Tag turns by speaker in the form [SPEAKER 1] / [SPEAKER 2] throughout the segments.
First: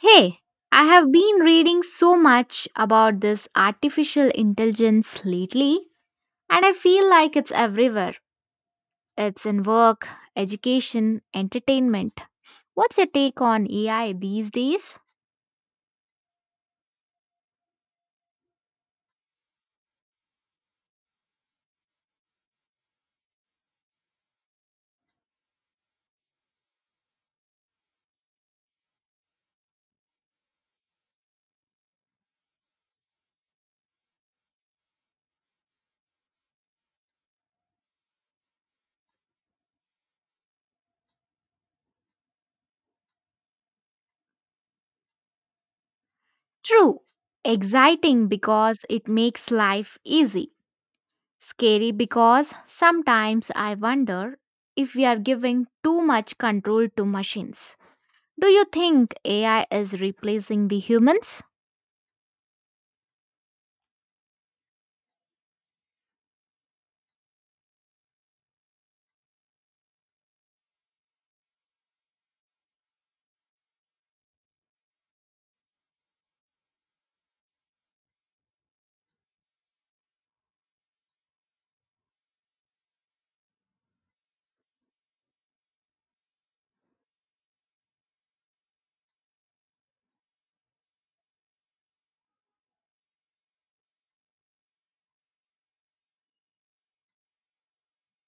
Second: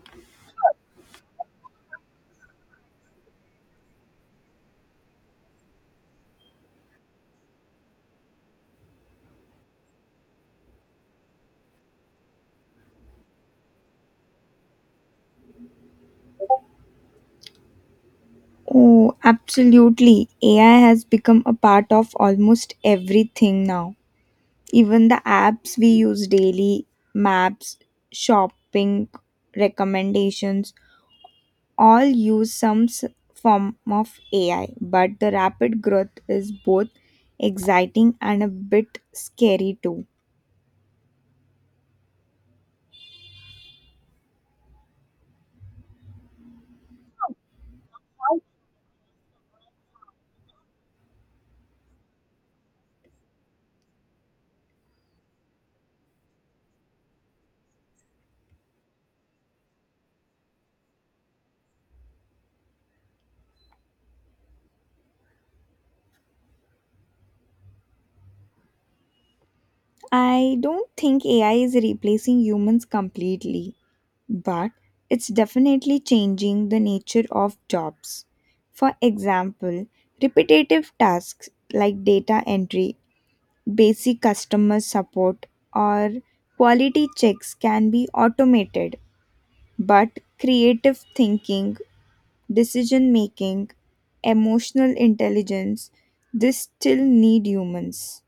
[SPEAKER 1] Hey, I have been reading so much about this artificial intelligence lately, and I feel like it's everywhere. It's in work, education, entertainment. What's your take on AI these days?
[SPEAKER 2] Oh, absolutely. AI has become a part of almost everything now. Even the apps we use daily, maps, shopping, recommendations, all use some form of AI. But the rapid growth is both exciting and a bit scary too.
[SPEAKER 1] True, exciting because it makes life easy. Scary because sometimes I wonder if we are giving too much control to machines. Do you think AI is replacing the humans?
[SPEAKER 2] I don't think AI is replacing humans completely, but it's definitely changing the nature of jobs. For example, repetitive tasks like data entry, basic customer support, or quality checks can be automated, but creative thinking, decision making, emotional intelligence, this still need humans.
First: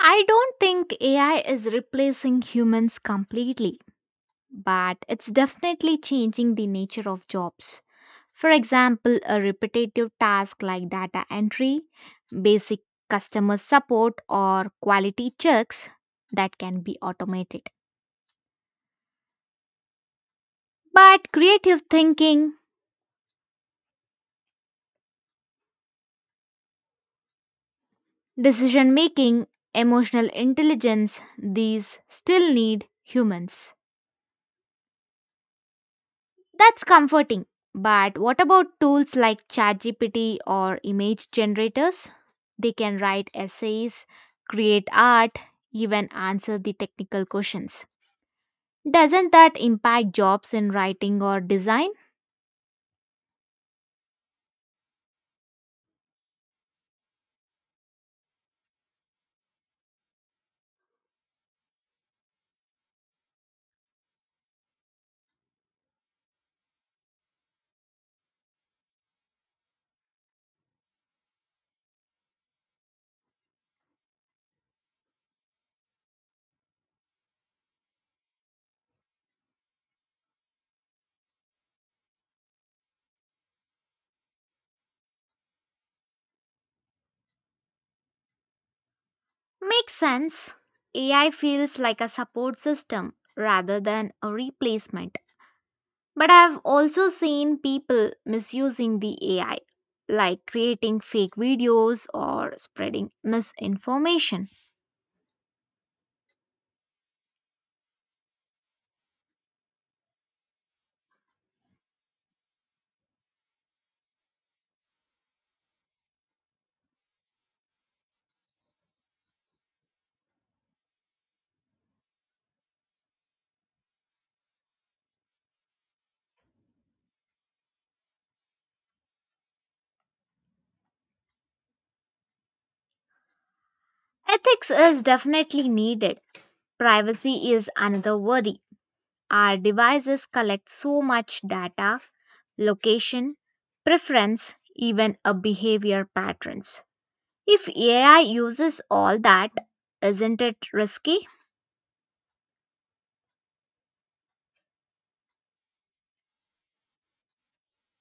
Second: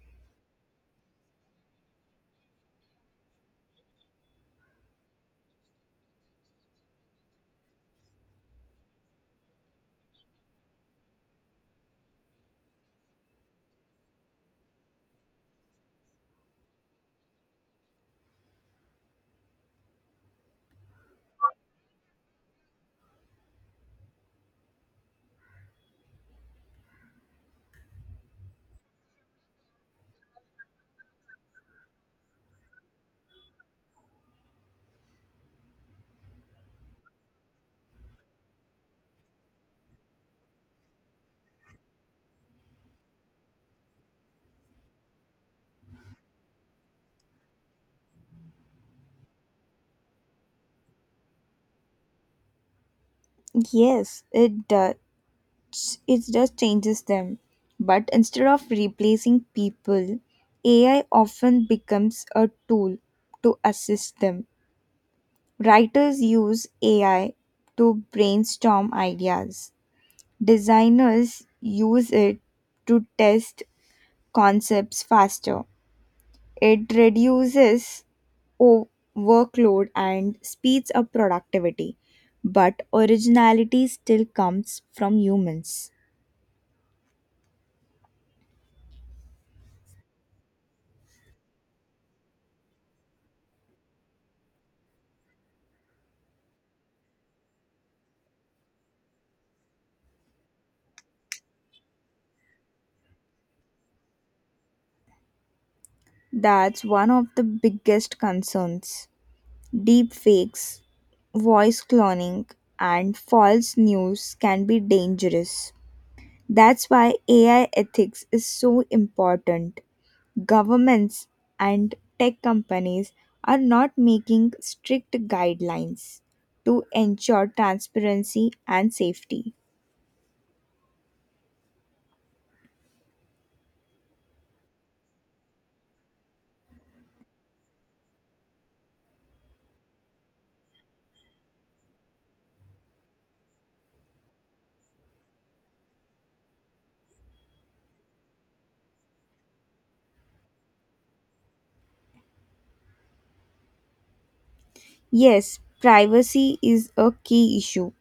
[SPEAKER 1] I don't think AI is replacing humans completely, but it's definitely changing the nature of jobs. For example, a repetitive task like data entry, basic customer support, or quality checks that can be automated. But creative thinking, decision making, emotional intelligence, these still need humans. That's comforting. But what about tools like ChatGPT or image generators? They can write essays, create art, even answer the technical questions. Doesn't that impact jobs in writing or design?
[SPEAKER 2] Yes, it does. It just changes them. But instead of replacing people, AI often becomes a tool to assist them. Writers use AI to brainstorm ideas, designers use it to test concepts faster. It reduces o- workload and speeds up productivity, but originality still comes from humans.
[SPEAKER 1] Makes sense. AI feels like a support system rather than a replacement. But I've also seen people misusing the AI, like creating fake videos or spreading misinformation.
[SPEAKER 2] That's one of the biggest concerns. Deep fakes, voice cloning, and false news can be dangerous. That's why AI ethics is so important. Governments and tech companies are not making strict guidelines to ensure transparency and safety.
[SPEAKER 1] Ethics is definitely needed. Privacy is another worry. Our devices collect so much data, location, preference, even a behavior patterns. If AI uses all that, isn't it risky?
[SPEAKER 2] Yes, privacy is a key issue.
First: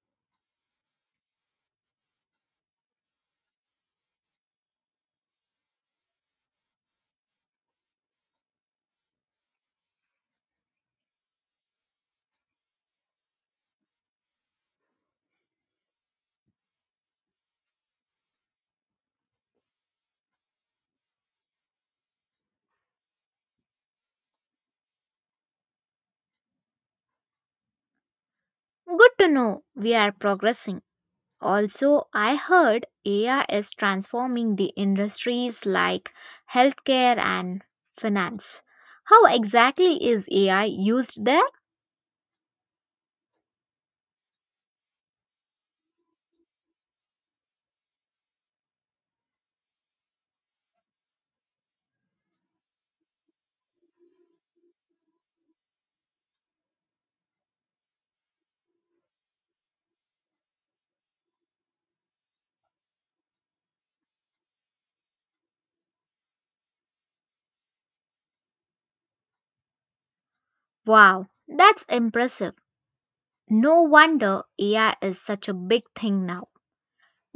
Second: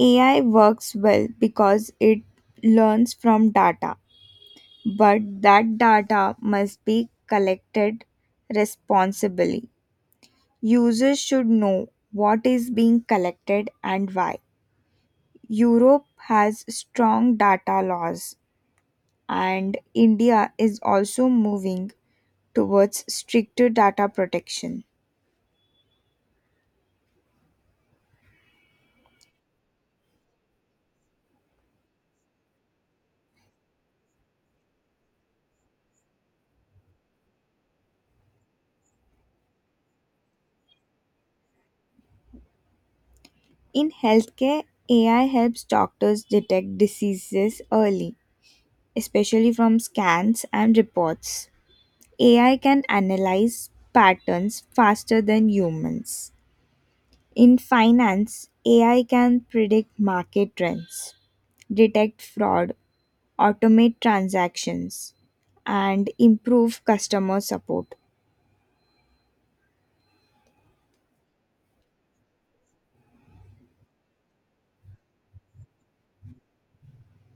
[SPEAKER 2] AI works well because it learns from data, but that data must be collected responsibly. Users should know what is being collected and why. Europe has strong data laws, and India is also moving towards stricter data protection.
[SPEAKER 1] Good to know we are progressing. Also, I heard AI is transforming the industries like healthcare and finance. How exactly is AI used there?
[SPEAKER 2] In healthcare, AI helps doctors detect diseases early, especially from scans and reports. AI can analyze patterns faster than humans. In finance, AI can predict market trends, detect fraud, automate transactions, and improve customer support.
[SPEAKER 1] Wow, that's impressive. No wonder AI is such a big thing now.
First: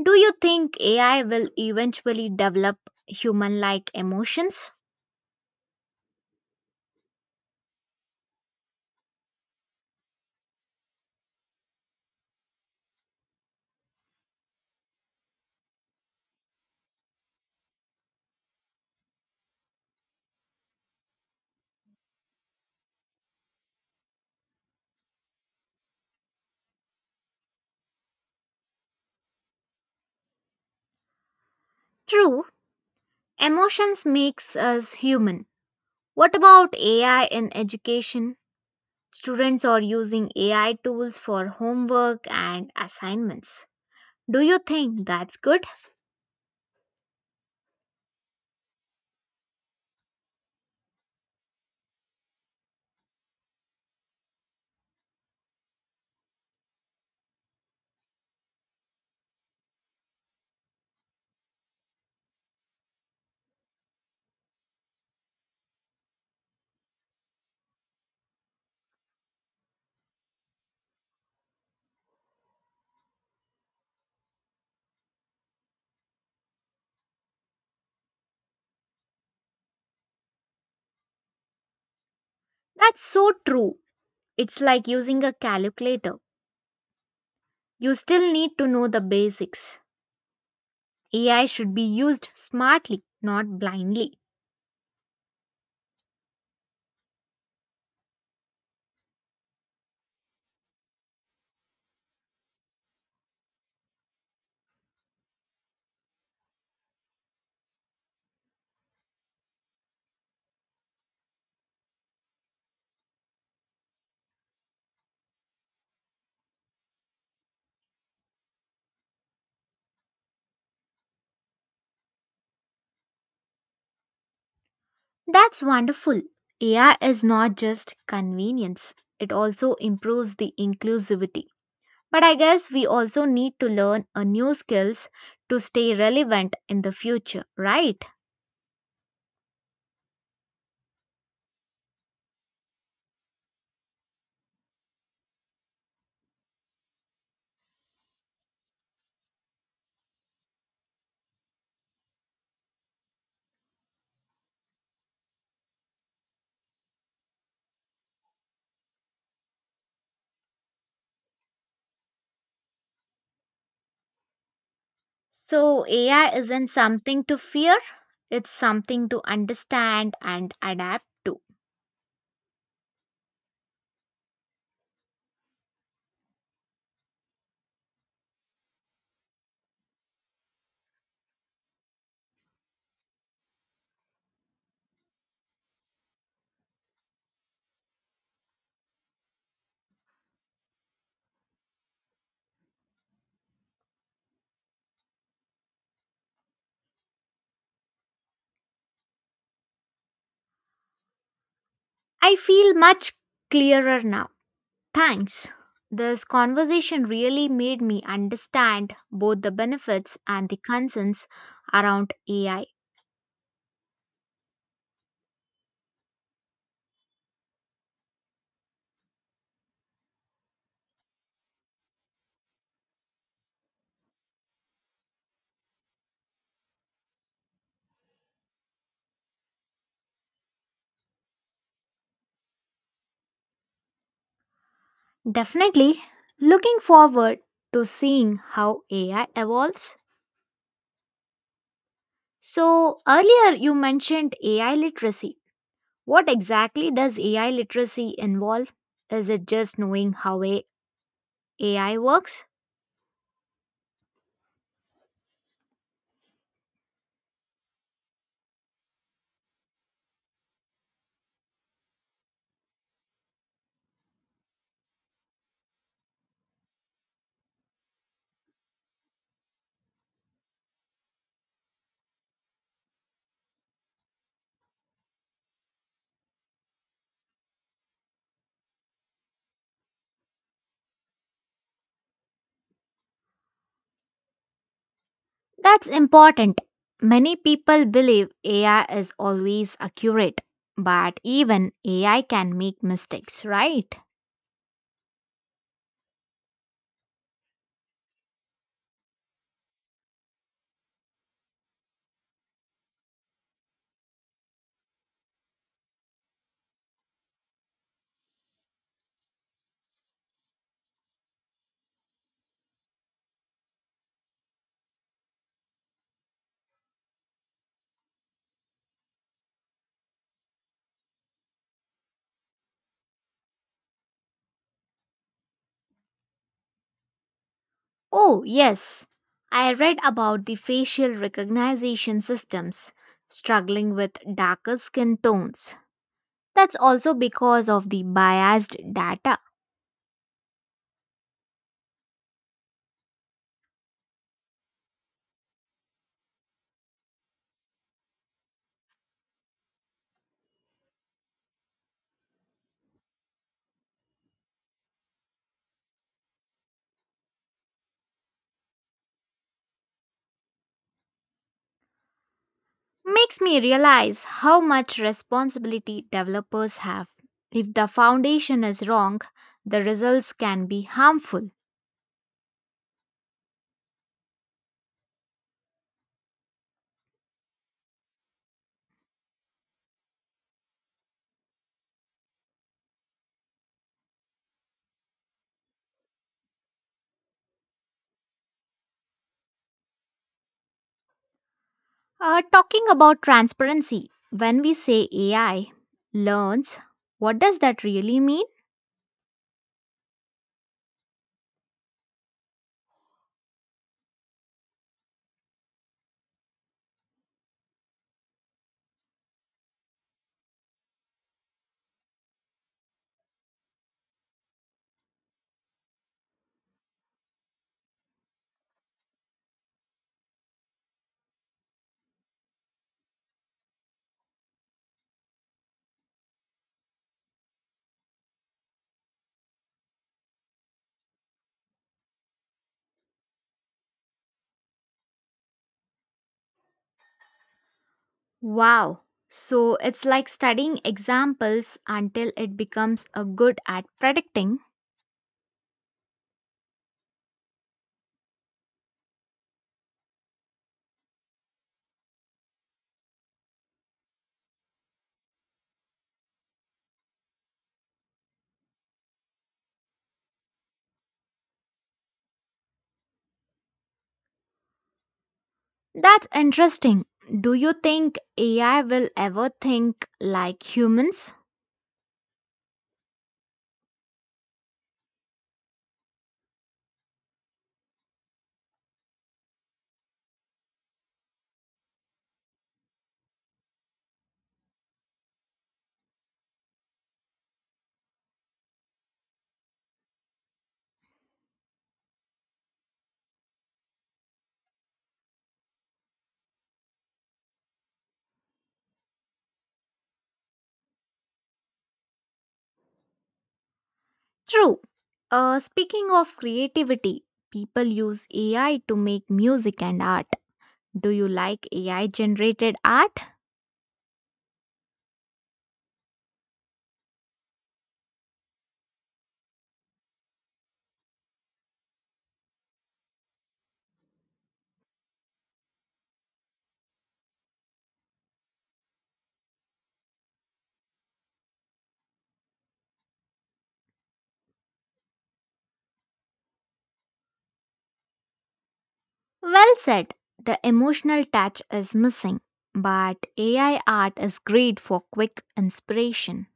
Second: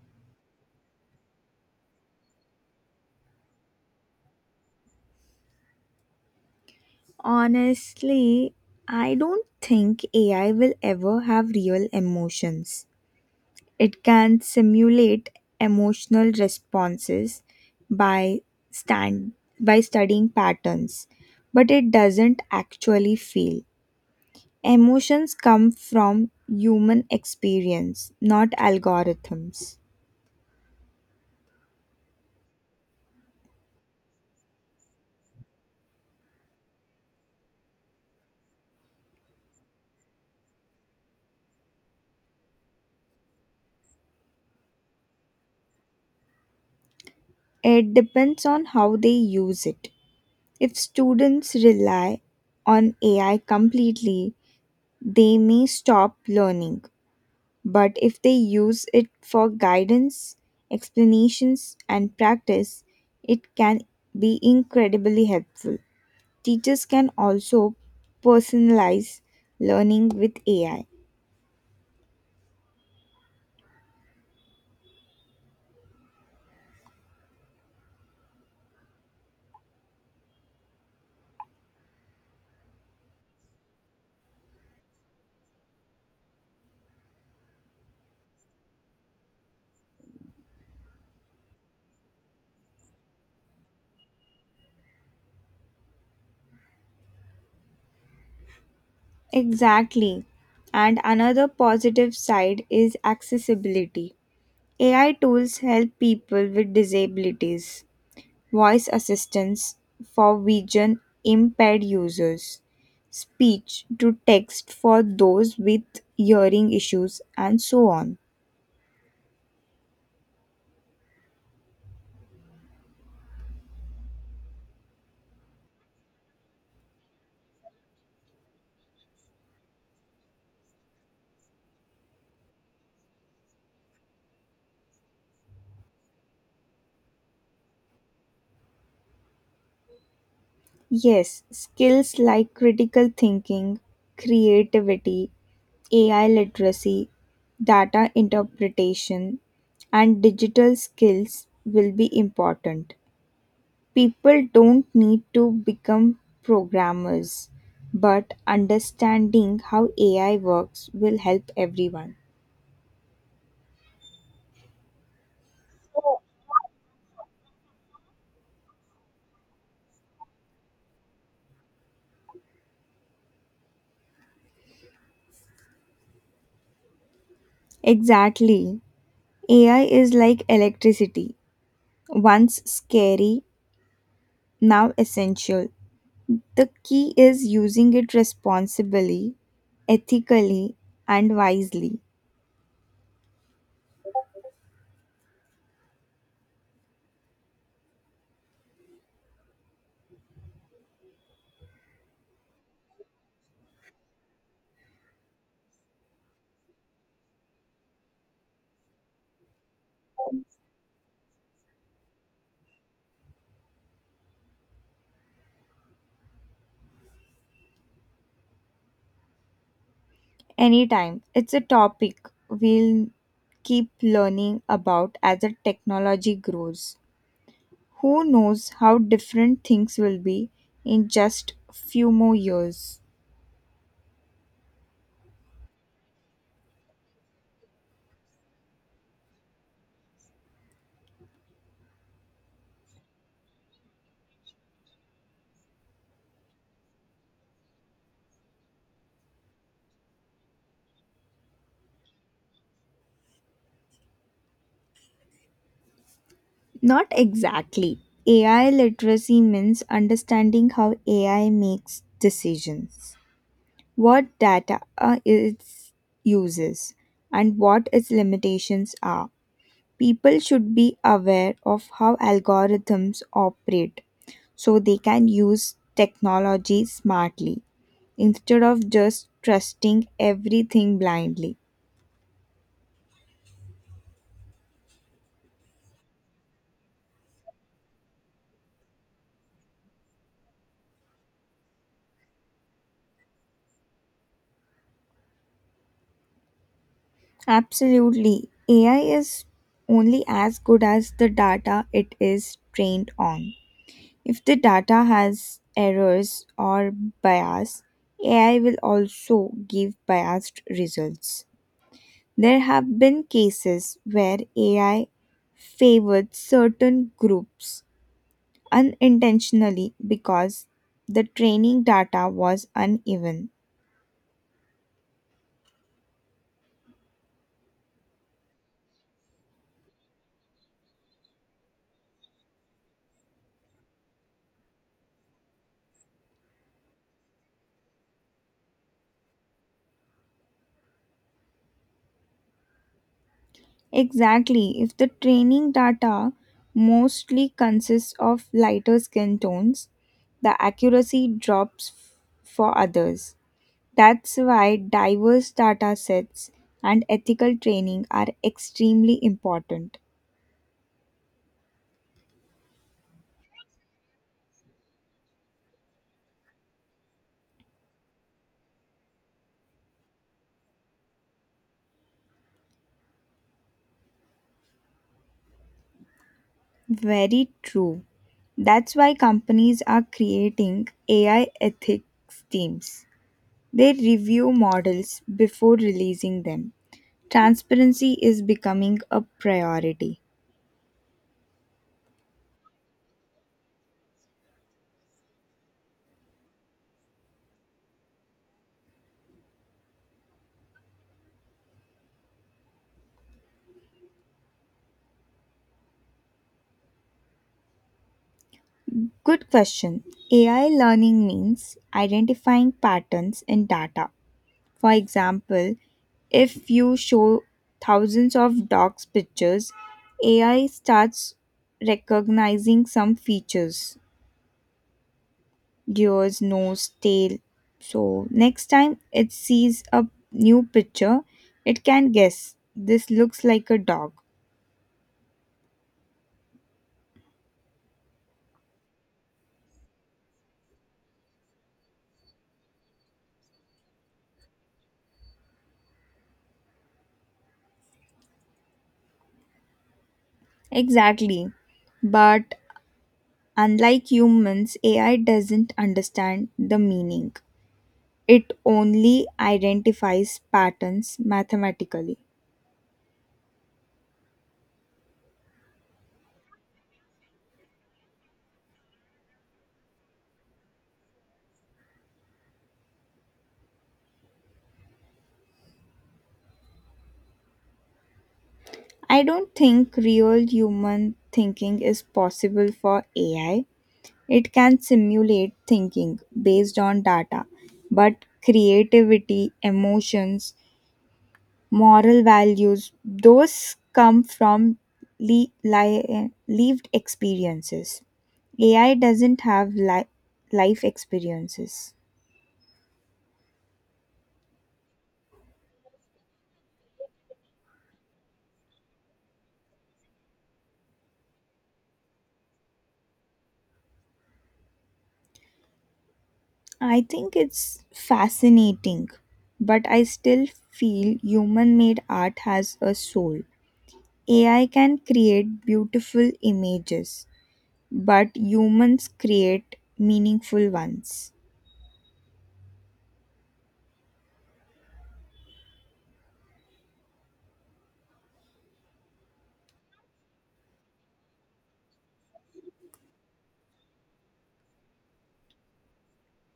[SPEAKER 1] Do you think AI will eventually develop human-like emotions?
[SPEAKER 2] Honestly, I don't think AI will ever have real emotions. It can simulate emotional responses by stand by studying patterns, but it doesn't actually feel. Emotions come from human experience, not algorithms.
[SPEAKER 1] True, emotions makes us human. What about AI in education? Students are using AI tools for homework and assignments. Do you think that's good?
[SPEAKER 2] It depends on how they use it. If students rely on AI completely, they may stop learning. But if they use it for guidance, explanations, and practice, it can be incredibly helpful. Teachers can also personalize learning with AI.
[SPEAKER 1] That's so true. It's like using a calculator. You still need to know the basics. AI should be used smartly, not blindly.
[SPEAKER 2] Exactly. And another positive side is accessibility. AI tools help people with disabilities, voice assistance for vision impaired users, speech to text for those with hearing issues, and so on.
[SPEAKER 1] That's wonderful. AI is not just convenience, it also improves the inclusivity. But I guess we also need to learn a new skills to stay relevant in the future, right?
[SPEAKER 2] Yes, skills like critical thinking, creativity, AI literacy, data interpretation, and digital skills will be important. People don't need to become programmers, but understanding how AI works will help everyone.
[SPEAKER 1] So AI isn't something to fear, it's something to understand and adapt to.
[SPEAKER 2] Exactly. AI is like electricity. Once scary, now essential. The key is using it responsibly, ethically, and wisely.
[SPEAKER 1] I feel much clearer now. Thanks. This conversation really made me understand both the benefits and the concerns around AI.
[SPEAKER 2] Anytime. It's a topic we'll keep learning about as the technology grows. Who knows how different things will be in just few more years?
[SPEAKER 1] Definitely looking forward to seeing how AI evolves. So, earlier you mentioned AI literacy. What exactly does AI literacy involve? Is it just knowing how AI works?
[SPEAKER 2] Not exactly. AI literacy means understanding how AI makes decisions, what data it uses, and what its limitations are. People should be aware of how algorithms operate so they can use technology smartly instead of just trusting everything blindly.
[SPEAKER 1] That's important. Many people believe AI is always accurate, but even AI can make mistakes, right?
[SPEAKER 2] Absolutely. AI is only as good as the data it is trained on. If the data has errors or bias, AI will also give biased results. There have been cases where AI favored certain groups unintentionally because the training data was uneven.
[SPEAKER 1] Oh, yes. I read about the facial recognition systems struggling with darker skin tones. That's also because of the biased data.
[SPEAKER 2] Exactly, if the training data mostly consists of lighter skin tones, the accuracy drops for others. That's why diverse data sets and ethical training are extremely important.
[SPEAKER 1] Makes me realize how much responsibility developers have. If the foundation is wrong, the results can be harmful.
[SPEAKER 2] Very true. That's why companies are creating AI ethics teams. They review models before releasing them. Transparency is becoming a priority.
[SPEAKER 1] Talking about transparency, when we say AI learns, what does that really mean?
[SPEAKER 2] Good question. AI learning means identifying patterns in data. For example, if you show thousands of dogs pictures, AI starts recognizing some features. Gears, nose, tail. So next time it sees a new picture, it can guess this looks like a dog.
[SPEAKER 1] Wow. So it's like studying examples until it becomes a good at predicting.
[SPEAKER 2] Exactly. But unlike humans, AI doesn't understand the meaning. It only identifies patterns mathematically.
[SPEAKER 1] That's interesting. Do you think AI will ever think like humans?
[SPEAKER 2] I don't think real human thinking is possible for AI. It can simulate thinking based on data, but creativity, emotions, moral values, those come from lived experiences. AI doesn't have life experiences.
[SPEAKER 1] True. Speaking of creativity, people use AI to make music and art. Do you like AI generated art?
[SPEAKER 2] I think it's fascinating, but I still feel human made art has a soul. AI can create beautiful images, but humans create meaningful ones.
[SPEAKER 1] Well said. The emotional touch is missing, but AI art is great for quick inspiration.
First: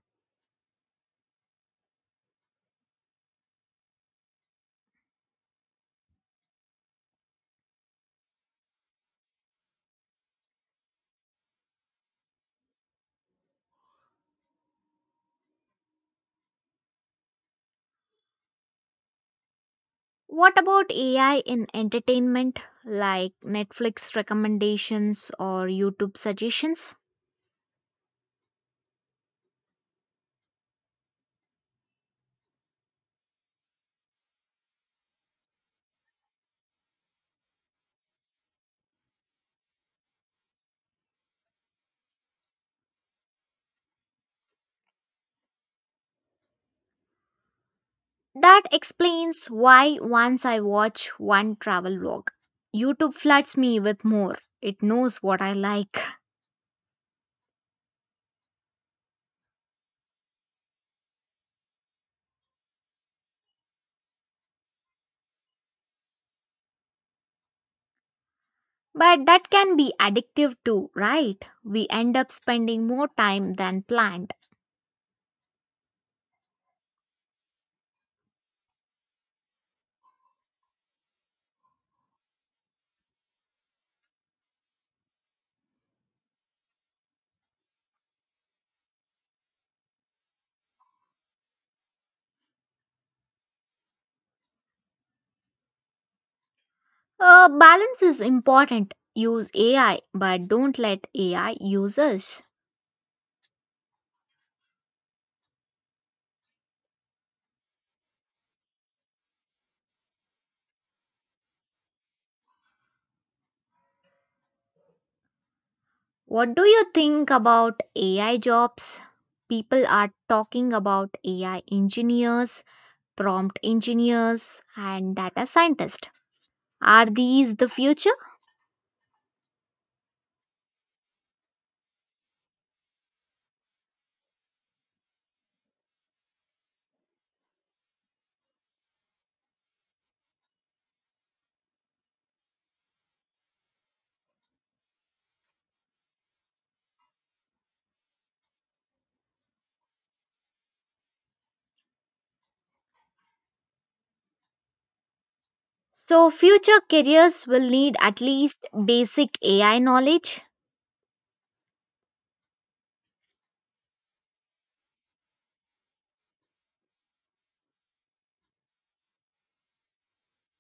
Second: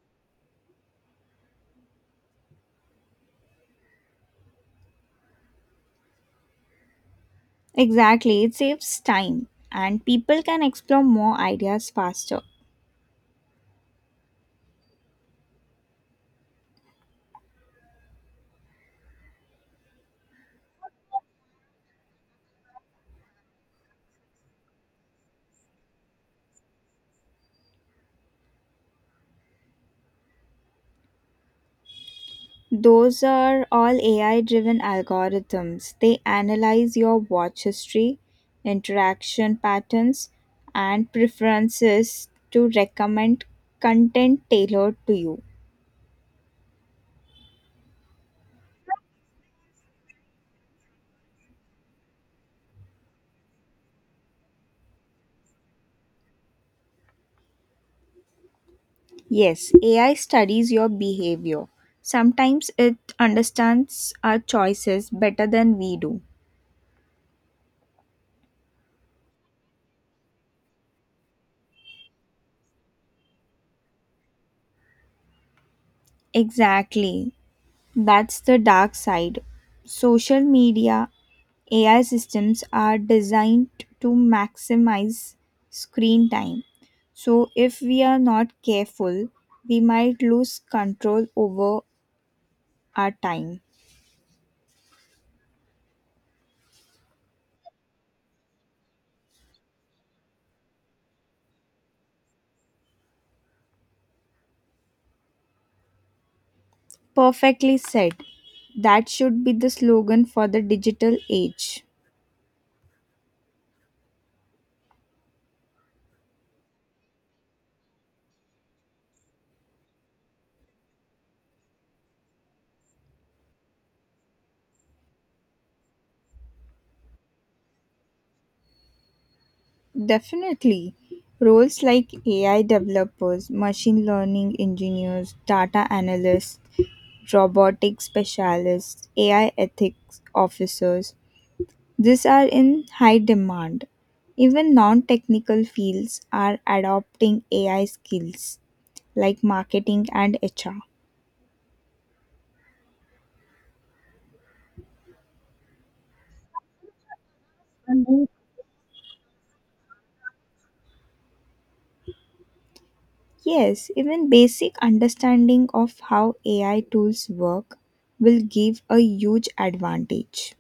[SPEAKER 2] Exactly, it saves time and people can explore more ideas faster.
[SPEAKER 1] What about AI in entertainment, like Netflix recommendations or YouTube suggestions?
[SPEAKER 2] Those are all AI driven algorithms. They analyze your watch history, interaction patterns, and preferences to recommend content tailored to you.
[SPEAKER 1] That explains why once I watch one travel vlog, YouTube floods me with more. It knows what I like.
[SPEAKER 2] Yes, AI studies your behavior. Sometimes it understands our choices better than we do.
[SPEAKER 1] But that can be addictive too, right? We end up spending more time than planned.
[SPEAKER 2] Exactly. That's the dark side. Social media AI systems are designed to maximize screen time. So, if we are not careful, we might lose control over our time.
[SPEAKER 1] Balance is important. Use AI, but don't let AI use us.
[SPEAKER 2] Perfectly said. That should be the slogan for the digital age.
[SPEAKER 1] What do you think about AI jobs? People are talking about AI engineers, prompt engineers, and data scientists. Are these the future?
[SPEAKER 2] Definitely. Roles like AI developers, machine learning engineers, data analysts, robotic specialists, AI ethics officers. These are in high demand. Even non technical fields are adopting AI skills like marketing and HR.
[SPEAKER 1] So, future careers will need at least basic AI knowledge,
[SPEAKER 2] Yes, even basic understanding of how AI tools work will give a huge advantage.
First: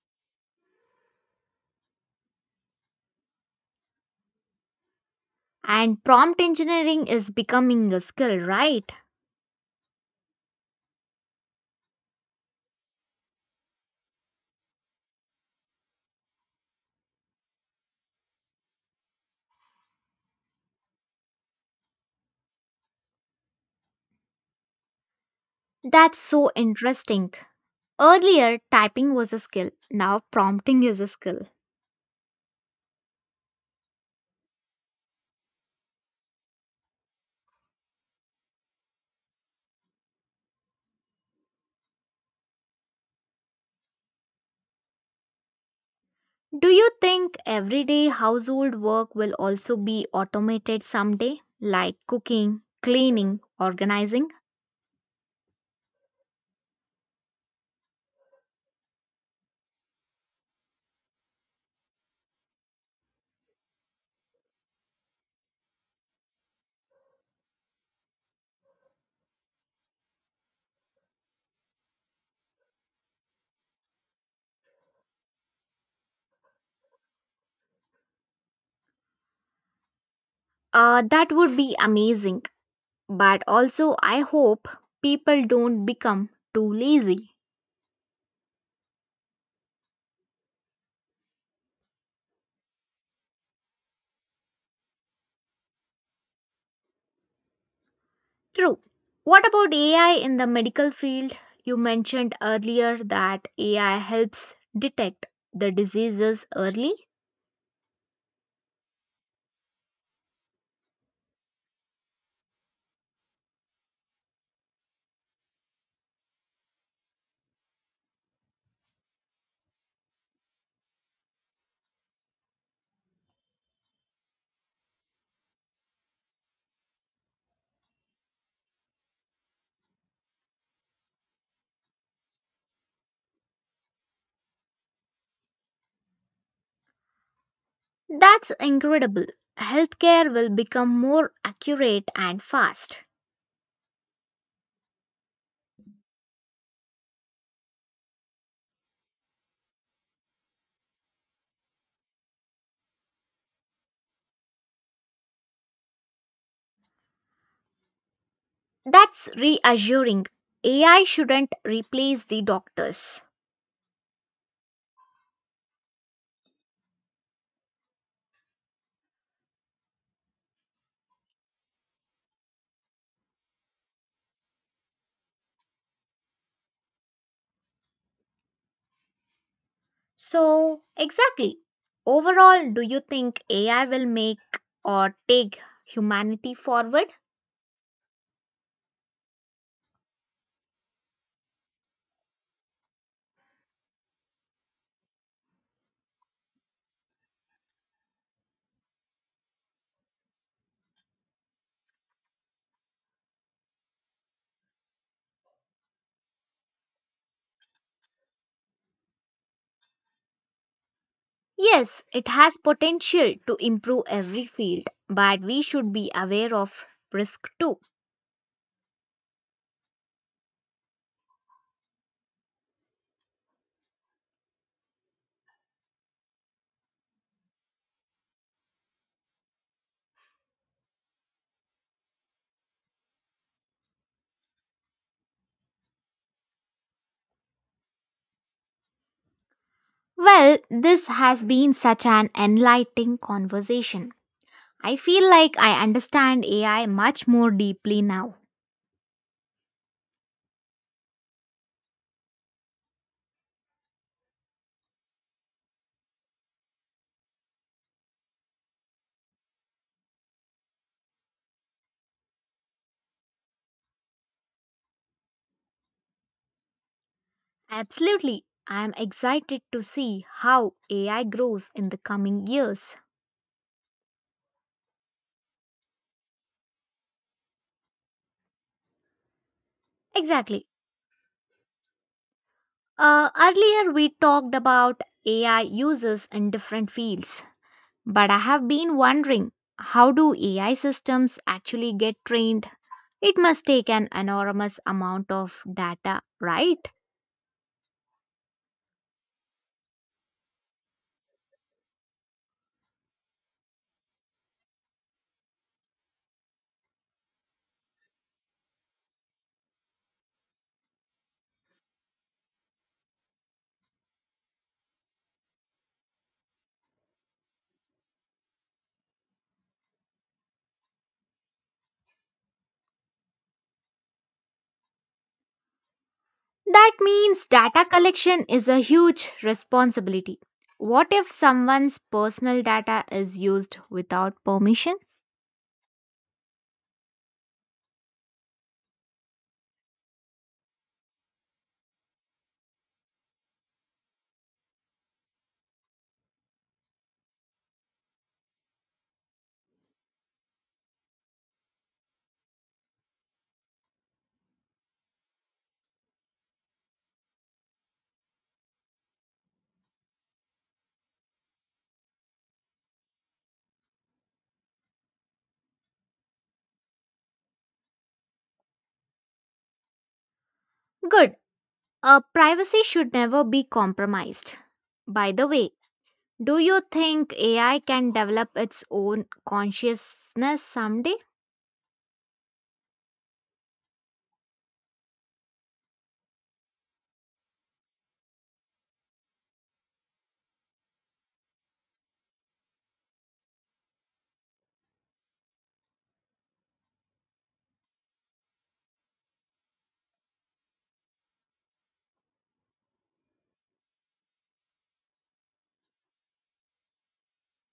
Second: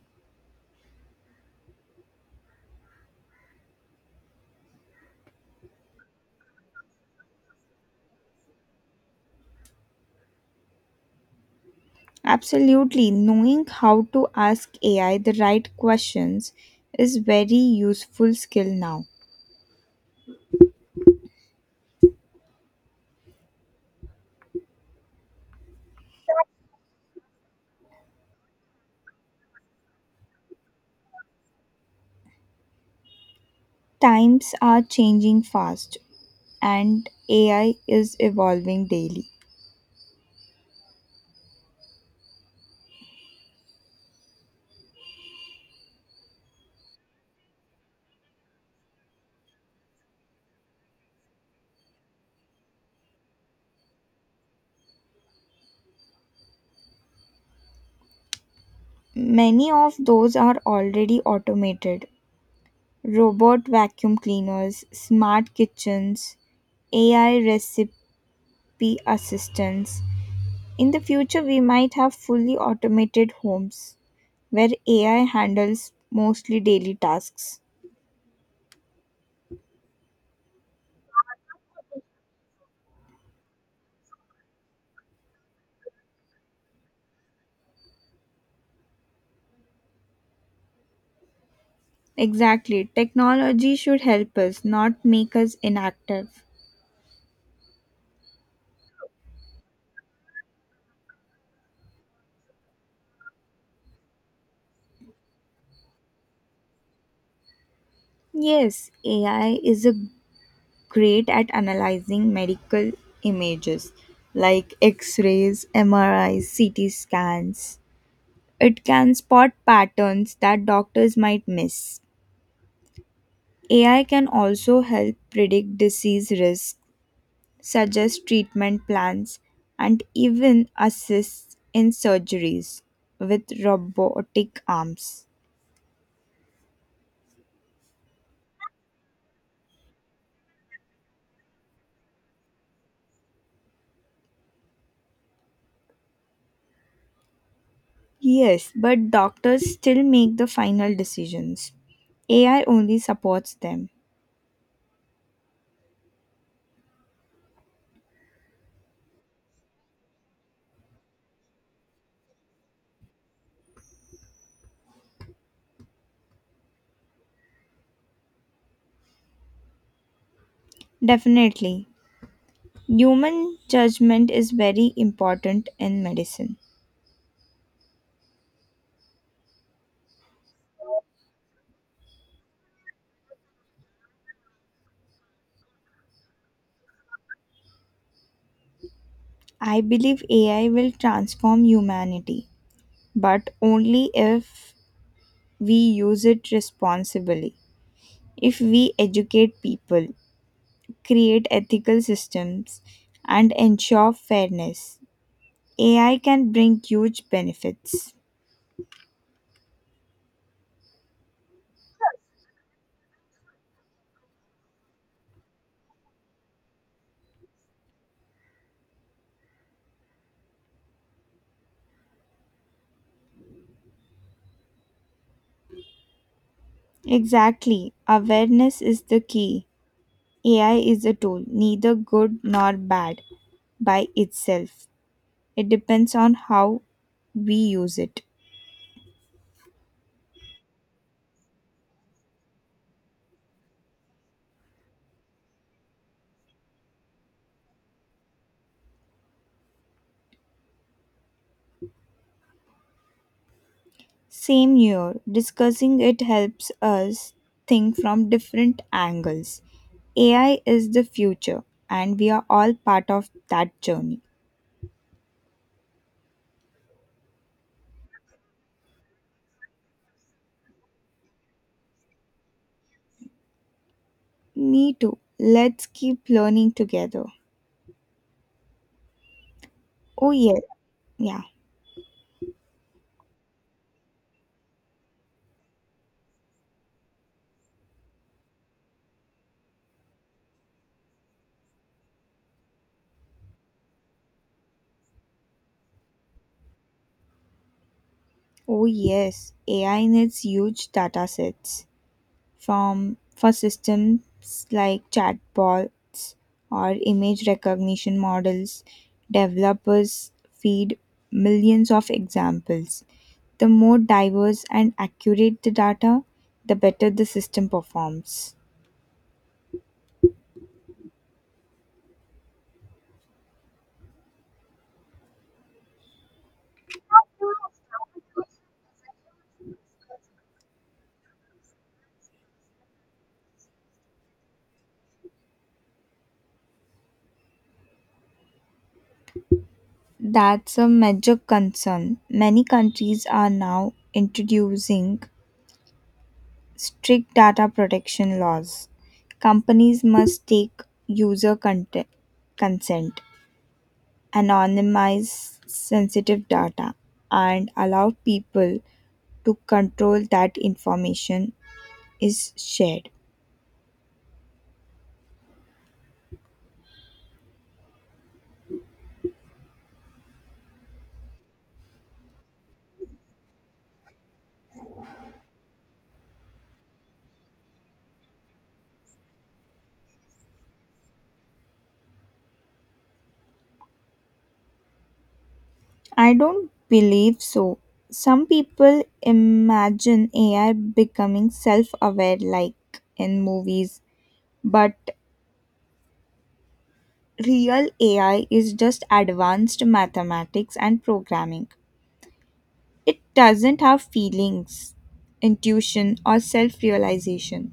[SPEAKER 1] and prompt engineering is becoming a skill, right?
[SPEAKER 2] Absolutely, knowing how to ask AI the right questions is very useful skill now.
[SPEAKER 1] That's so interesting. Earlier, typing was a skill, now, prompting is a skill.
[SPEAKER 2] Times are changing fast and AI is evolving daily.
[SPEAKER 1] Do you think everyday household work will also be automated someday, like cooking, cleaning, organizing?
[SPEAKER 2] Many of those are already automated. Robot vacuum cleaners, smart kitchens, AI recipe assistants. In the future, we might have fully automated homes where AI handles mostly daily tasks.
[SPEAKER 1] That would be amazing. But also, I hope people don't become too lazy.
[SPEAKER 2] Exactly. Technology should help us, not make us inactive.
[SPEAKER 1] True. What about AI in the medical field? You mentioned earlier that AI helps detect the diseases early.
[SPEAKER 2] Yes, AI is a great at analyzing medical images like x rays, MRIs, CT scans. It can spot patterns that doctors might miss. AI can also help predict disease risk, suggest treatment plans, and even assist in surgeries with robotic arms.
[SPEAKER 1] That's incredible. Healthcare will become more accurate and fast.
[SPEAKER 2] Yes, but doctors still make the final decisions. AI only supports them.
[SPEAKER 1] That's reassuring. AI shouldn't replace the doctors.
[SPEAKER 2] Definitely. Human judgment is very important in medicine.
[SPEAKER 1] So, exactly. Overall, do you think AI will make or take humanity forward?
[SPEAKER 2] I believe AI will transform humanity, but only if we use it responsibly. If we educate people, create ethical systems, and ensure fairness, AI can bring huge benefits.
[SPEAKER 1] Yes, it has potential to improve every field, but we should be aware of risk too.
[SPEAKER 2] Exactly, awareness is the key. AI is a tool, neither good nor bad by itself. It depends on how we use it.
[SPEAKER 1] Well, this has been such an enlightening conversation. I feel like I understand AI much more deeply now.
[SPEAKER 2] Same here, discussing it helps us think from different angles. AI is the future, and we are all part of that journey.
[SPEAKER 1] Absolutely. I am excited to see how AI grows in the coming years.
[SPEAKER 2] Me too. Let's keep learning together. Oh, yeah.
[SPEAKER 1] Exactly.
[SPEAKER 2] Yeah.
[SPEAKER 1] Earlier, we talked about AI uses in different fields, but I have been wondering how do AI systems actually get trained? It must take an enormous amount of data, right?
[SPEAKER 2] Oh, yes. AI needs huge data sets. From For systems like chatbots or image recognition models, developers feed millions of examples. The more diverse and accurate the data, the better the system performs.
[SPEAKER 1] That means data collection is a huge responsibility. What if someone's personal data is used without permission?
[SPEAKER 2] That's a major concern. Many countries are now introducing strict data protection laws. Companies must take user consent, anonymize sensitive data, and allow people to control that information is shared.
[SPEAKER 1] Good. Privacy should never be compromised. By the way, do you think AI can develop its own consciousness someday?
[SPEAKER 2] I don't believe so. Some people imagine AI becoming self aware like in movies, but real AI is just advanced mathematics and programming. It doesn't have feelings, intuition, or self realization.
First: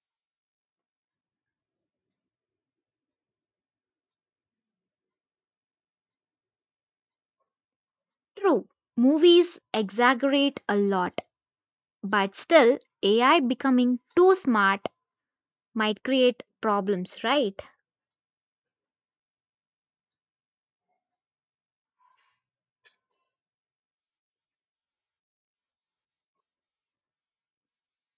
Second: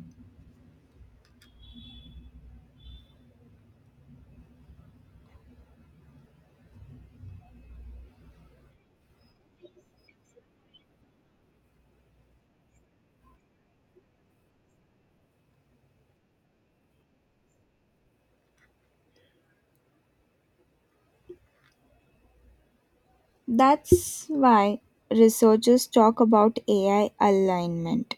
[SPEAKER 1] True. Movies exaggerate a lot, but still, AI becoming too smart might create problems, right?
[SPEAKER 2] That's why researchers talk about AI alignment.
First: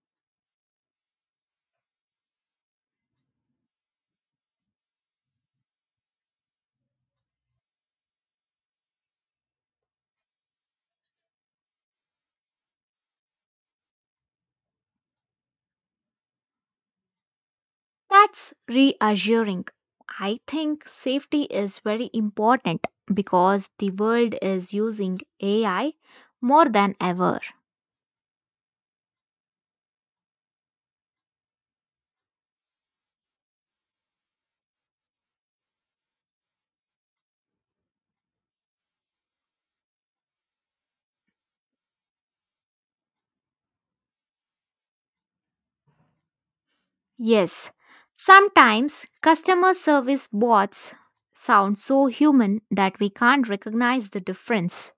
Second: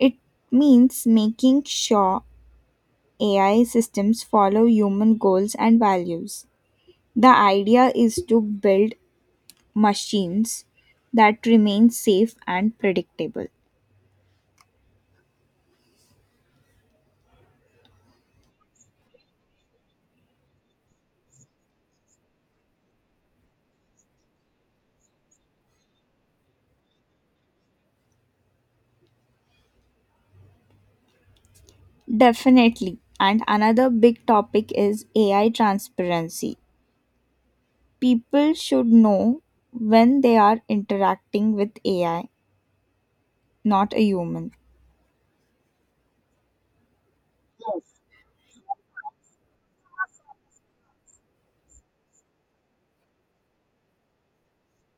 [SPEAKER 2] It means making sure AI systems follow human goals and values. The idea is to build machines that remain safe and predictable.
[SPEAKER 1] That's reassuring. I think safety is very important because the world is using AI more than ever.
[SPEAKER 2] Definitely. And another big topic is AI transparency. People should know when they are interacting with AI, not a human.
[SPEAKER 1] Yes, sometimes customer service bots sound so human that we can't recognize the difference.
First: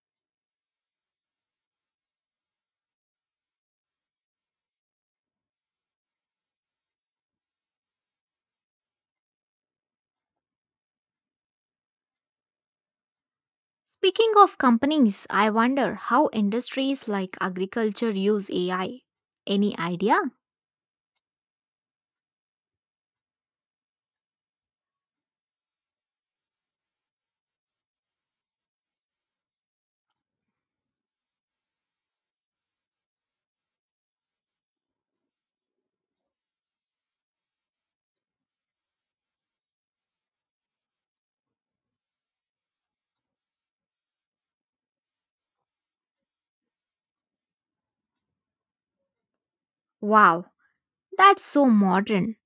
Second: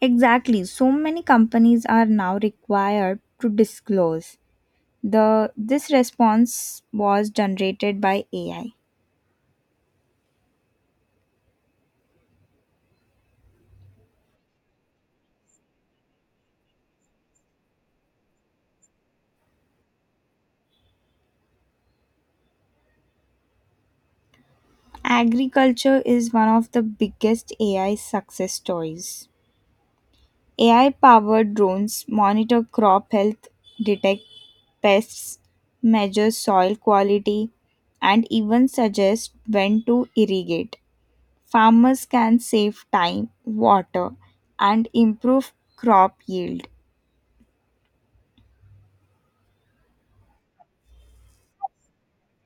[SPEAKER 2] Exactly. So many companies are now required to disclose. The this response was generated by AI.
[SPEAKER 1] Speaking of companies, I wonder how industries like agriculture use AI. Any idea?
[SPEAKER 2] Agriculture is one of the biggest AI success stories. AI powered drones monitor crop health, detect pests, measure soil quality, and even suggest when to irrigate. Farmers can save time, water, and improve crop yield.
[SPEAKER 1] Wow, that's so modern.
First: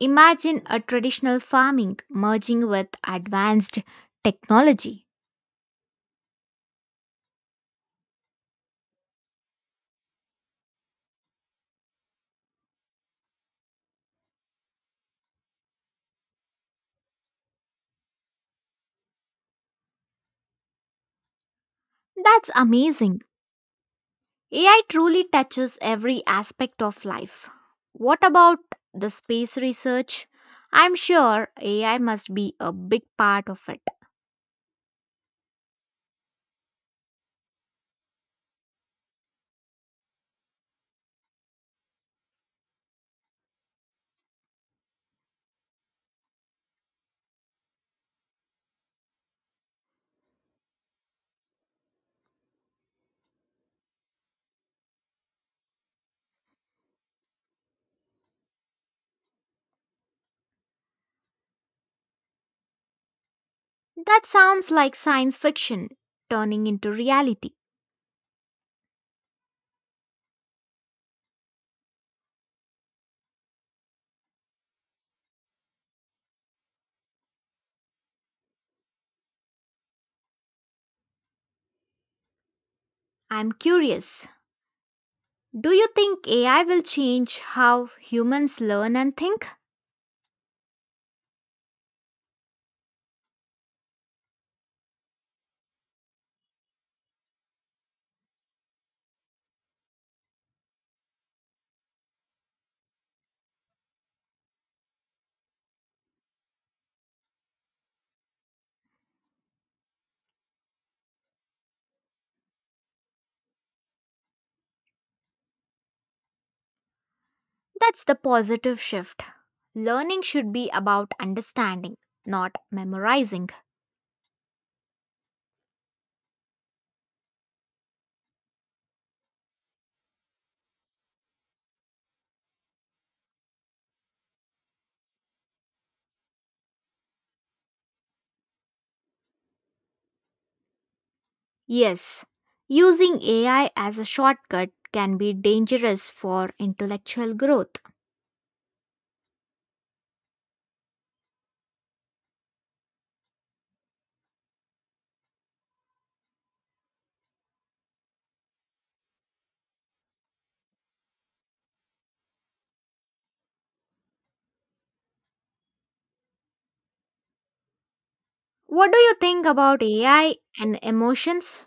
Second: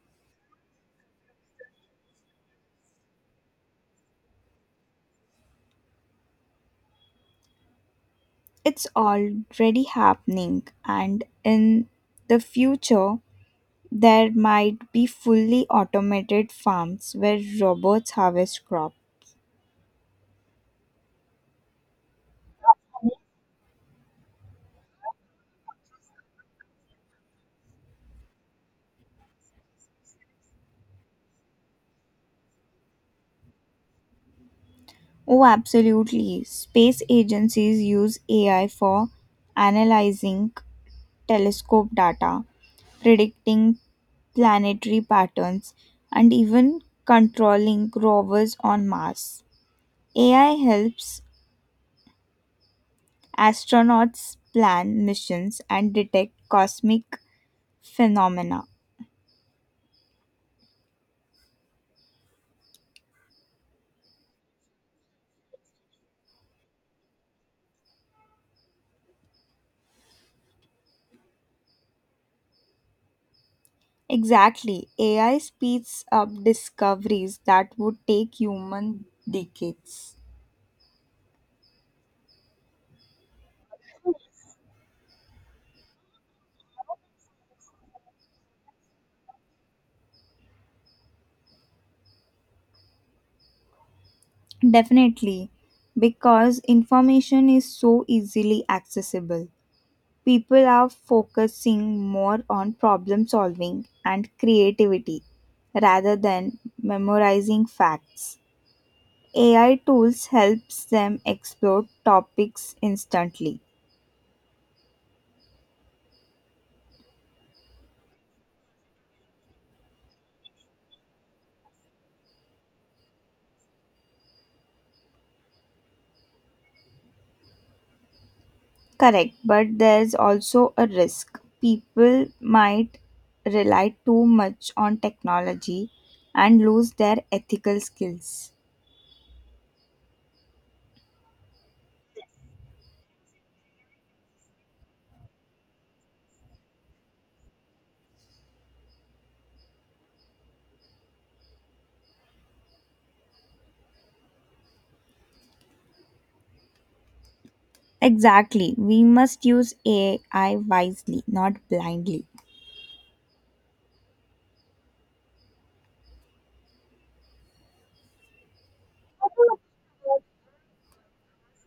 [SPEAKER 1] Imagine a traditional farming merging with advanced technology.
[SPEAKER 2] It's already happening, and in the future, there might be fully automated farms where robots harvest crop.
[SPEAKER 1] That's amazing. AI truly touches every aspect of life. What about the space research? I'm sure AI must be a big part of it.
[SPEAKER 2] Oh, absolutely. Space agencies use AI for analyzing telescope data, predicting planetary patterns, and even controlling rovers on Mars. AI helps astronauts plan missions and detect cosmic phenomena.
[SPEAKER 1] That sounds like science fiction turning into reality.
[SPEAKER 2] Exactly. AI speeds up discoveries that would take human decades.
[SPEAKER 1] I'm curious. Do you think AI will change how humans learn and think?
[SPEAKER 2] Definitely, because information is so easily accessible. People are focusing more on problem solving and creativity rather than memorizing facts. AI tools helps them explore topics instantly.
[SPEAKER 1] That's the positive shift. Learning should be about understanding, not memorizing.
[SPEAKER 2] Correct, but there's also a risk. People might rely too much on technology and lose their ethical skills.
[SPEAKER 1] Yes, using AI as a shortcut can be dangerous for intellectual growth.
[SPEAKER 2] Exactly. We must use AI wisely, not blindly.
[SPEAKER 1] What do you think about AI and emotions?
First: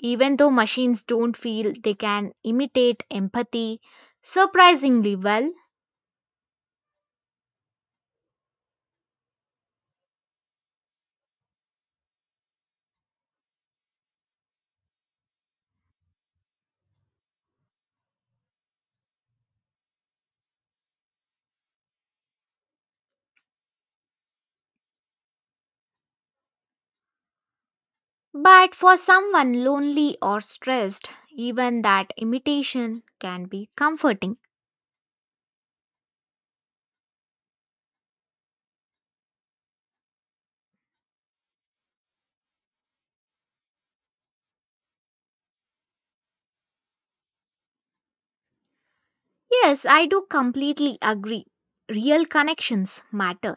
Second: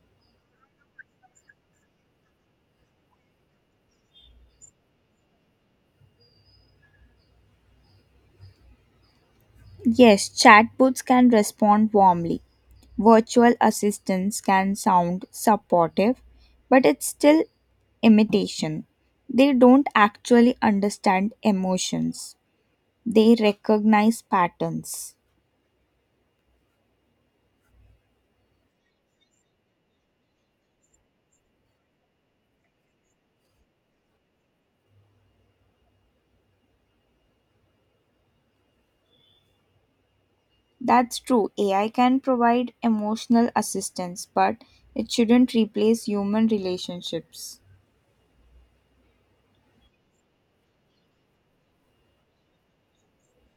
[SPEAKER 1] Even though machines don't feel, they can imitate empathy surprisingly well.
[SPEAKER 2] Yes, chatbots can respond warmly. Virtual assistants can sound supportive, but it's still imitation. They don't actually understand emotions, they recognize patterns.
[SPEAKER 1] But for someone lonely or stressed, even that imitation can be comforting.
[SPEAKER 2] That's true. AI can provide emotional assistance, but it shouldn't replace human relationships.
[SPEAKER 1] Yes, I do completely agree. Real connections matter.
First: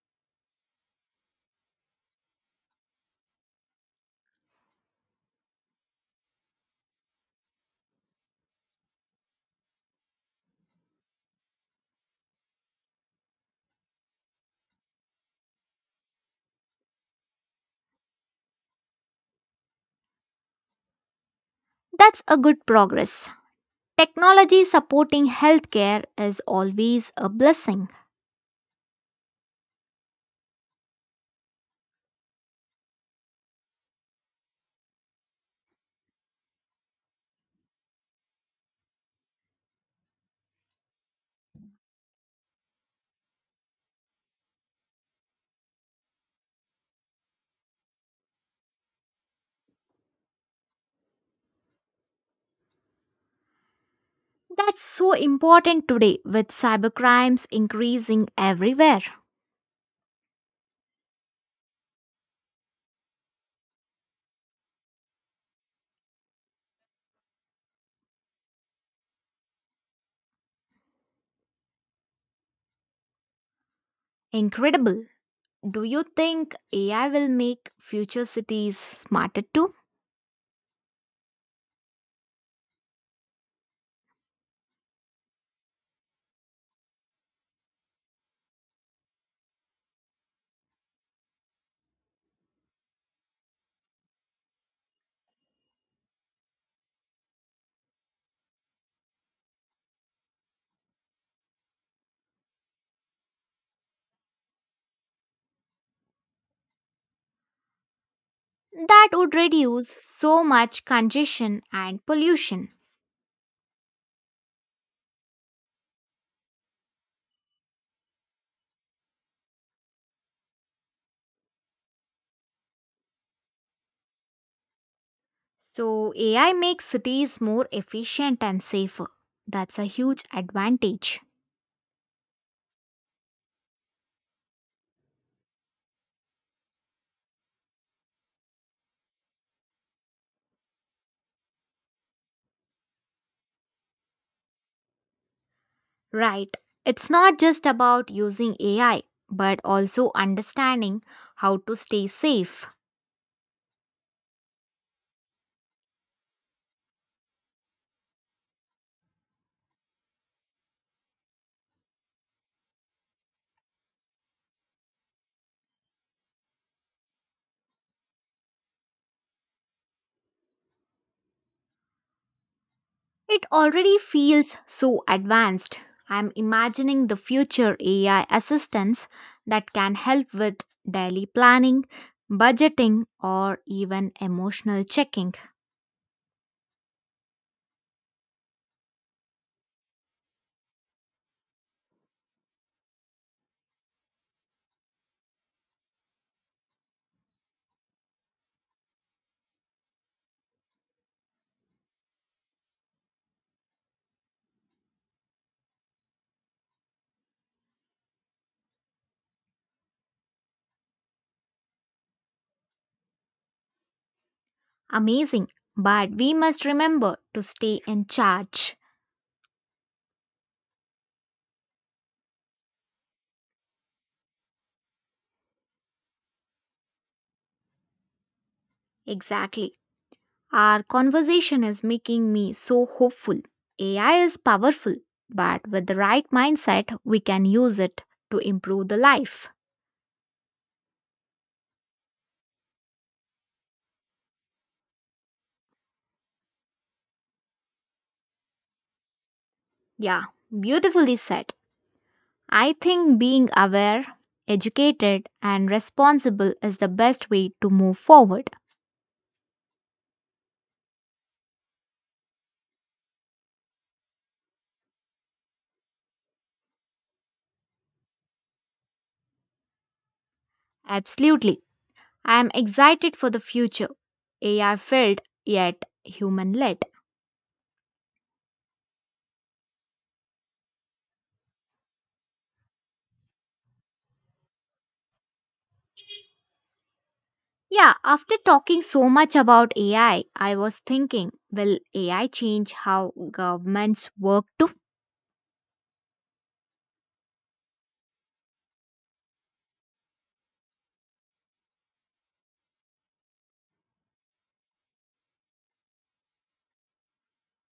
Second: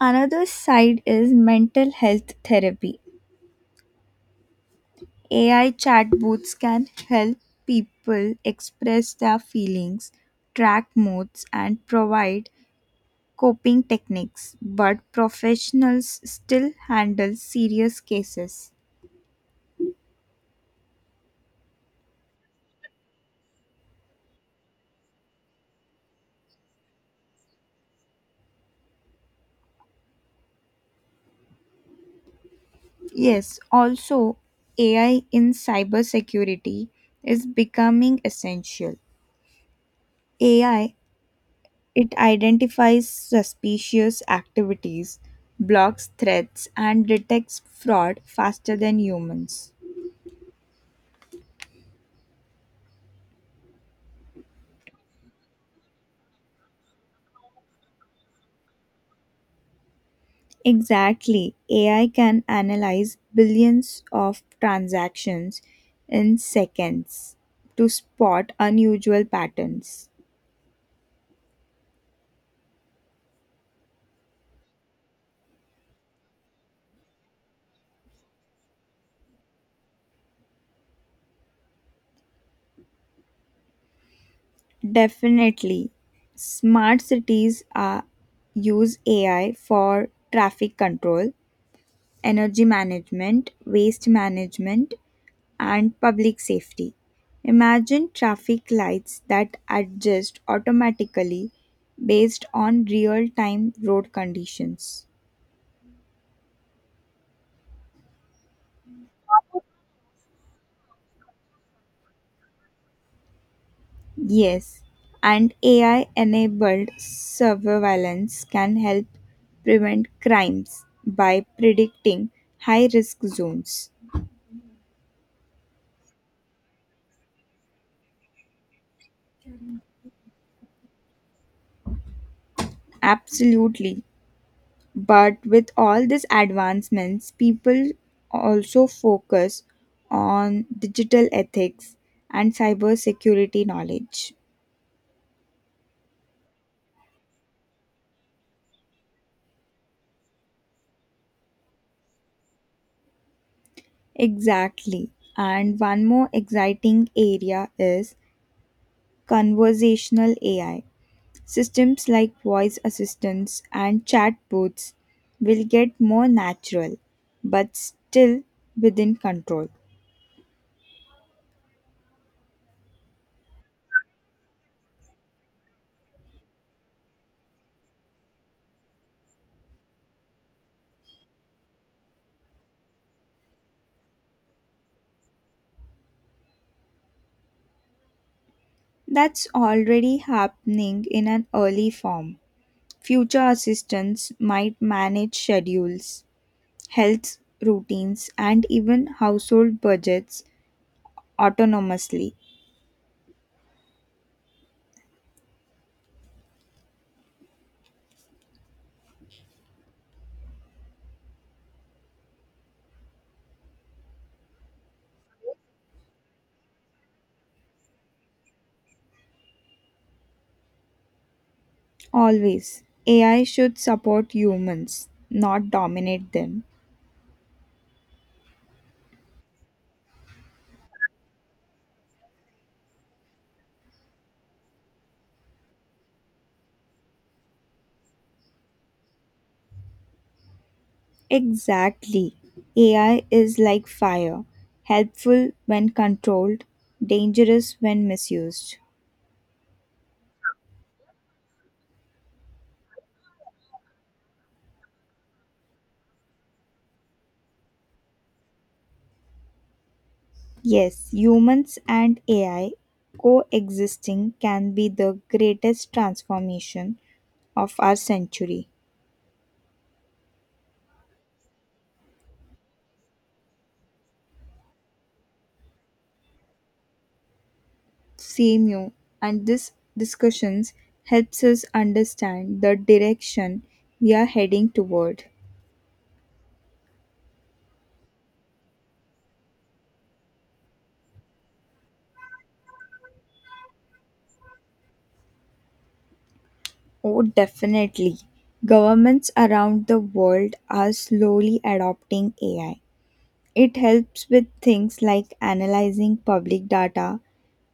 [SPEAKER 2] Another side is mental health therapy. AI chatbots can help people express their feelings, track moods, and provide coping techniques, but professionals still handle serious cases.
[SPEAKER 1] That's a good progress. Technology supporting healthcare is always a blessing.
[SPEAKER 2] Yes, also, AI in cybersecurity is becoming essential. AI it identifies suspicious activities, blocks threats, and detects fraud faster than humans.
[SPEAKER 1] That's so important today with cybercrimes increasing everywhere.
[SPEAKER 2] Exactly. AI can analyze billions of transactions in seconds to spot unusual patterns.
[SPEAKER 1] Incredible. Do you think AI will make future cities smarter too?
[SPEAKER 2] Definitely. Smart cities use AI for traffic control, energy management, waste management, and public safety. Imagine traffic lights that adjust automatically based on real time road conditions.
[SPEAKER 1] That would reduce so much congestion and pollution.
[SPEAKER 2] Yes, and AI enabled surveillance can help prevent crimes by predicting high risk zones.
[SPEAKER 1] So, AI makes cities more efficient and safer. That's a huge advantage.
[SPEAKER 2] Absolutely. But with all these advancements, people also focus on digital ethics and cybersecurity knowledge.
[SPEAKER 1] Right. It's not just about using AI, but also understanding how to stay safe.
[SPEAKER 2] Exactly. And one more exciting area is conversational AI. Systems like voice assistants and chatbots will get more natural, but still within control.
[SPEAKER 1] It already feels so advanced. I'm imagining the future AI assistants that can help with daily planning, budgeting, or even emotional checking.
[SPEAKER 2] That's already happening in an early form. Future assistants might manage schedules, health routines, and even household budgets autonomously.
[SPEAKER 1] Amazing. But we must remember to stay in charge.
[SPEAKER 2] Always. AI should support humans, not dominate them.
[SPEAKER 1] Exactly. Our conversation is making me so hopeful. AI is powerful, but with the right mindset, we can use it to improve the life.
[SPEAKER 2] Exactly. AI is like fire, helpful when controlled, dangerous when misused.
[SPEAKER 1] Yeah, beautifully said. I think being aware, educated, and responsible is the best way to move forward.
[SPEAKER 2] Yes, humans and AI coexisting can be the greatest transformation of our century.
[SPEAKER 1] Absolutely. I am excited for the future. AI filled, yet human led.
[SPEAKER 2] Same you. And this discussions helps us understand the direction we are heading toward.
[SPEAKER 1] Yeah, after talking so much about AI, I was thinking, will AI change how governments work too?
[SPEAKER 2] Oh, definitely. Governments around the world are slowly adopting AI. It helps with things like analyzing public data,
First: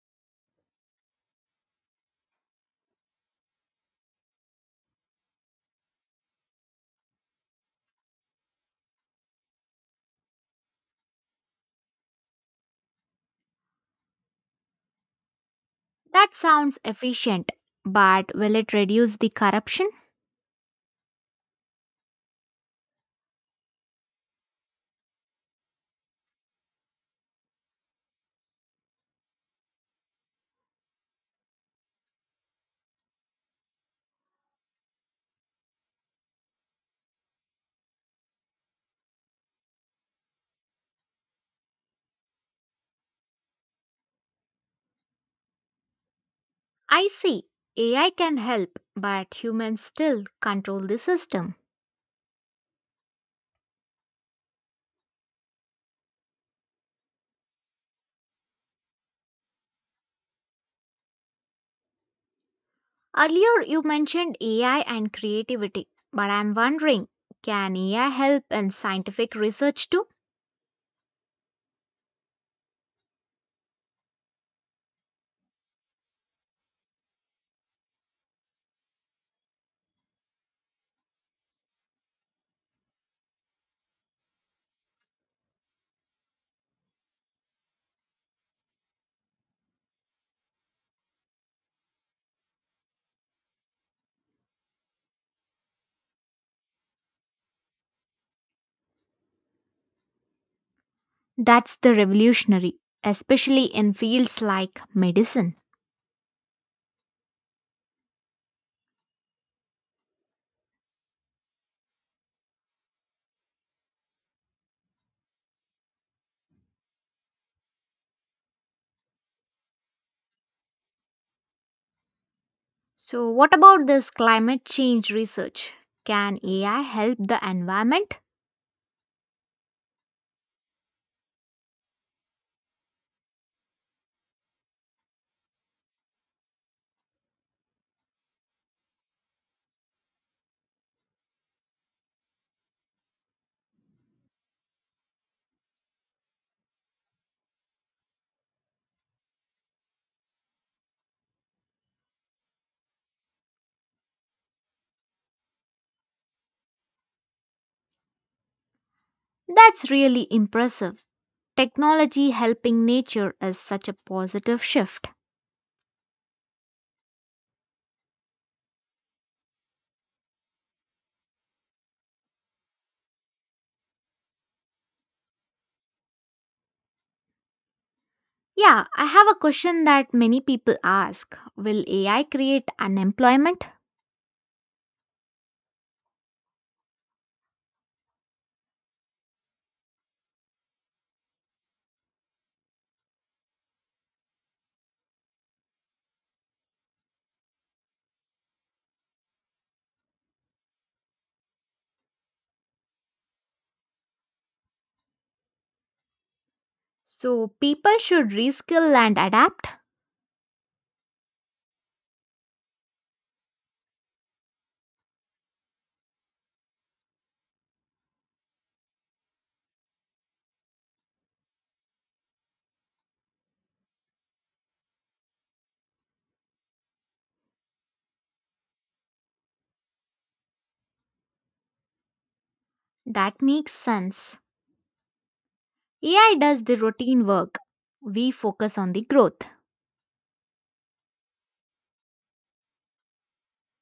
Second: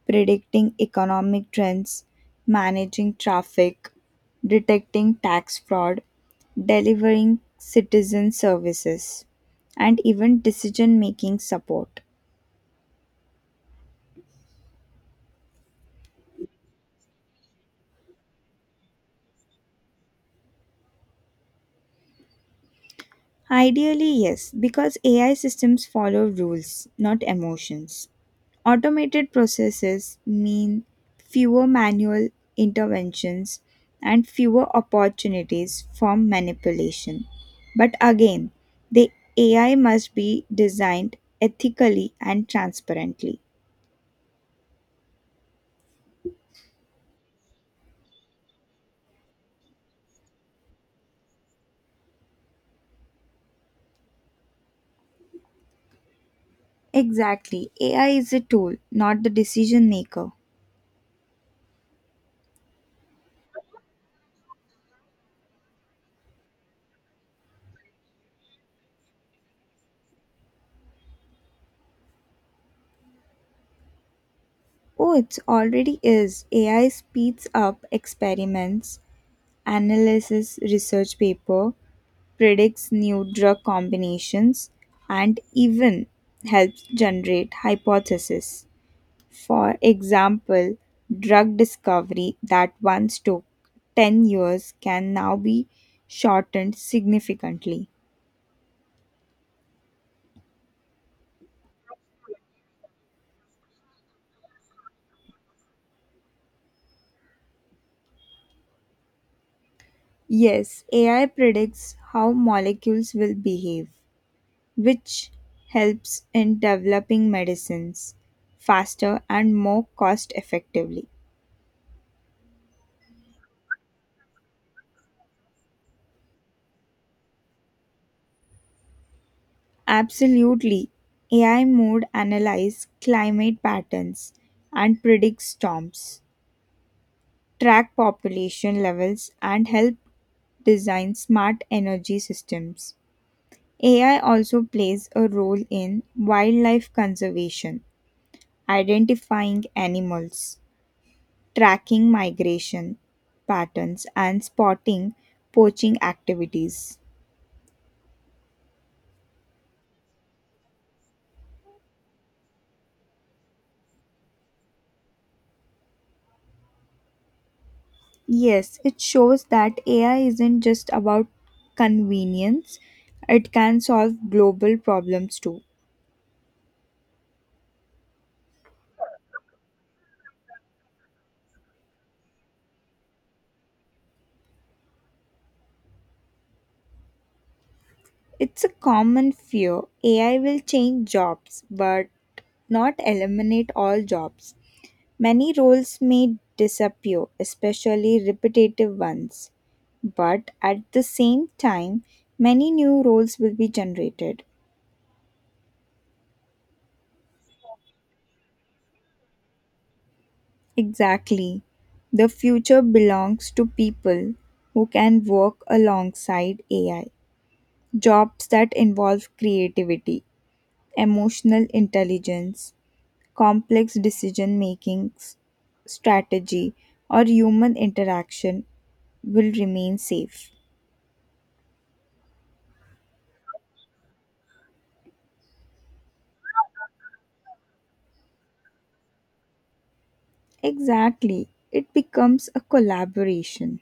[SPEAKER 2] predicting economic trends, managing traffic, detecting tax fraud, delivering citizen services, and even decision making support.
[SPEAKER 1] That sounds efficient, but will it reduce the corruption?
[SPEAKER 2] Ideally, yes, because AI systems follow rules, not emotions. Automated processes mean fewer manual interventions and fewer opportunities for manipulation. But again, the AI must be designed ethically and transparently.
[SPEAKER 1] I see. AI can help, but humans still control the system.
[SPEAKER 2] Exactly. AI is a tool, not the decision maker.
[SPEAKER 1] Earlier, you mentioned AI and creativity, but I'm wondering can AI help in scientific research too?
[SPEAKER 2] Oh, it already is. AI speeds up experiments analysis research paper, predicts new drug combinations, and even helps generate hypotheses. For example, drug discovery that once took 10 years can now be shortened significantly.
[SPEAKER 1] That's the revolutionary, especially in fields like medicine.
[SPEAKER 2] Yes, AI predicts how molecules will behave, which helps in developing medicines faster and more cost effectively.
[SPEAKER 1] So, what about this climate change research? Can AI help the environment?
[SPEAKER 2] Absolutely. AI mode analyze climate patterns and predict storms, track population levels and help design smart energy systems. AI also plays a role in wildlife conservation, identifying animals, tracking migration patterns, and spotting poaching activities.
[SPEAKER 1] That's really impressive. Technology helping nature is such a positive shift.
[SPEAKER 2] Yes, it shows that AI isn't just about convenience, it can solve global problems too.
[SPEAKER 1] Yeah, I have a question that many people ask Will AI create unemployment?
[SPEAKER 2] It's a common fear AI will change jobs, but not eliminate all jobs. Many roles may disappear, especially repetitive ones. But at the same time, many new roles will be generated.
[SPEAKER 1] So people should reskill and adapt.
[SPEAKER 2] Exactly. The future belongs to people who can work alongside AI. Jobs that involve creativity, emotional intelligence, complex decision making, strategy, or human interaction will remain safe.
[SPEAKER 1] That makes sense. AI does the routine work. We focus on the growth.
[SPEAKER 2] Exactly. It becomes a collaboration.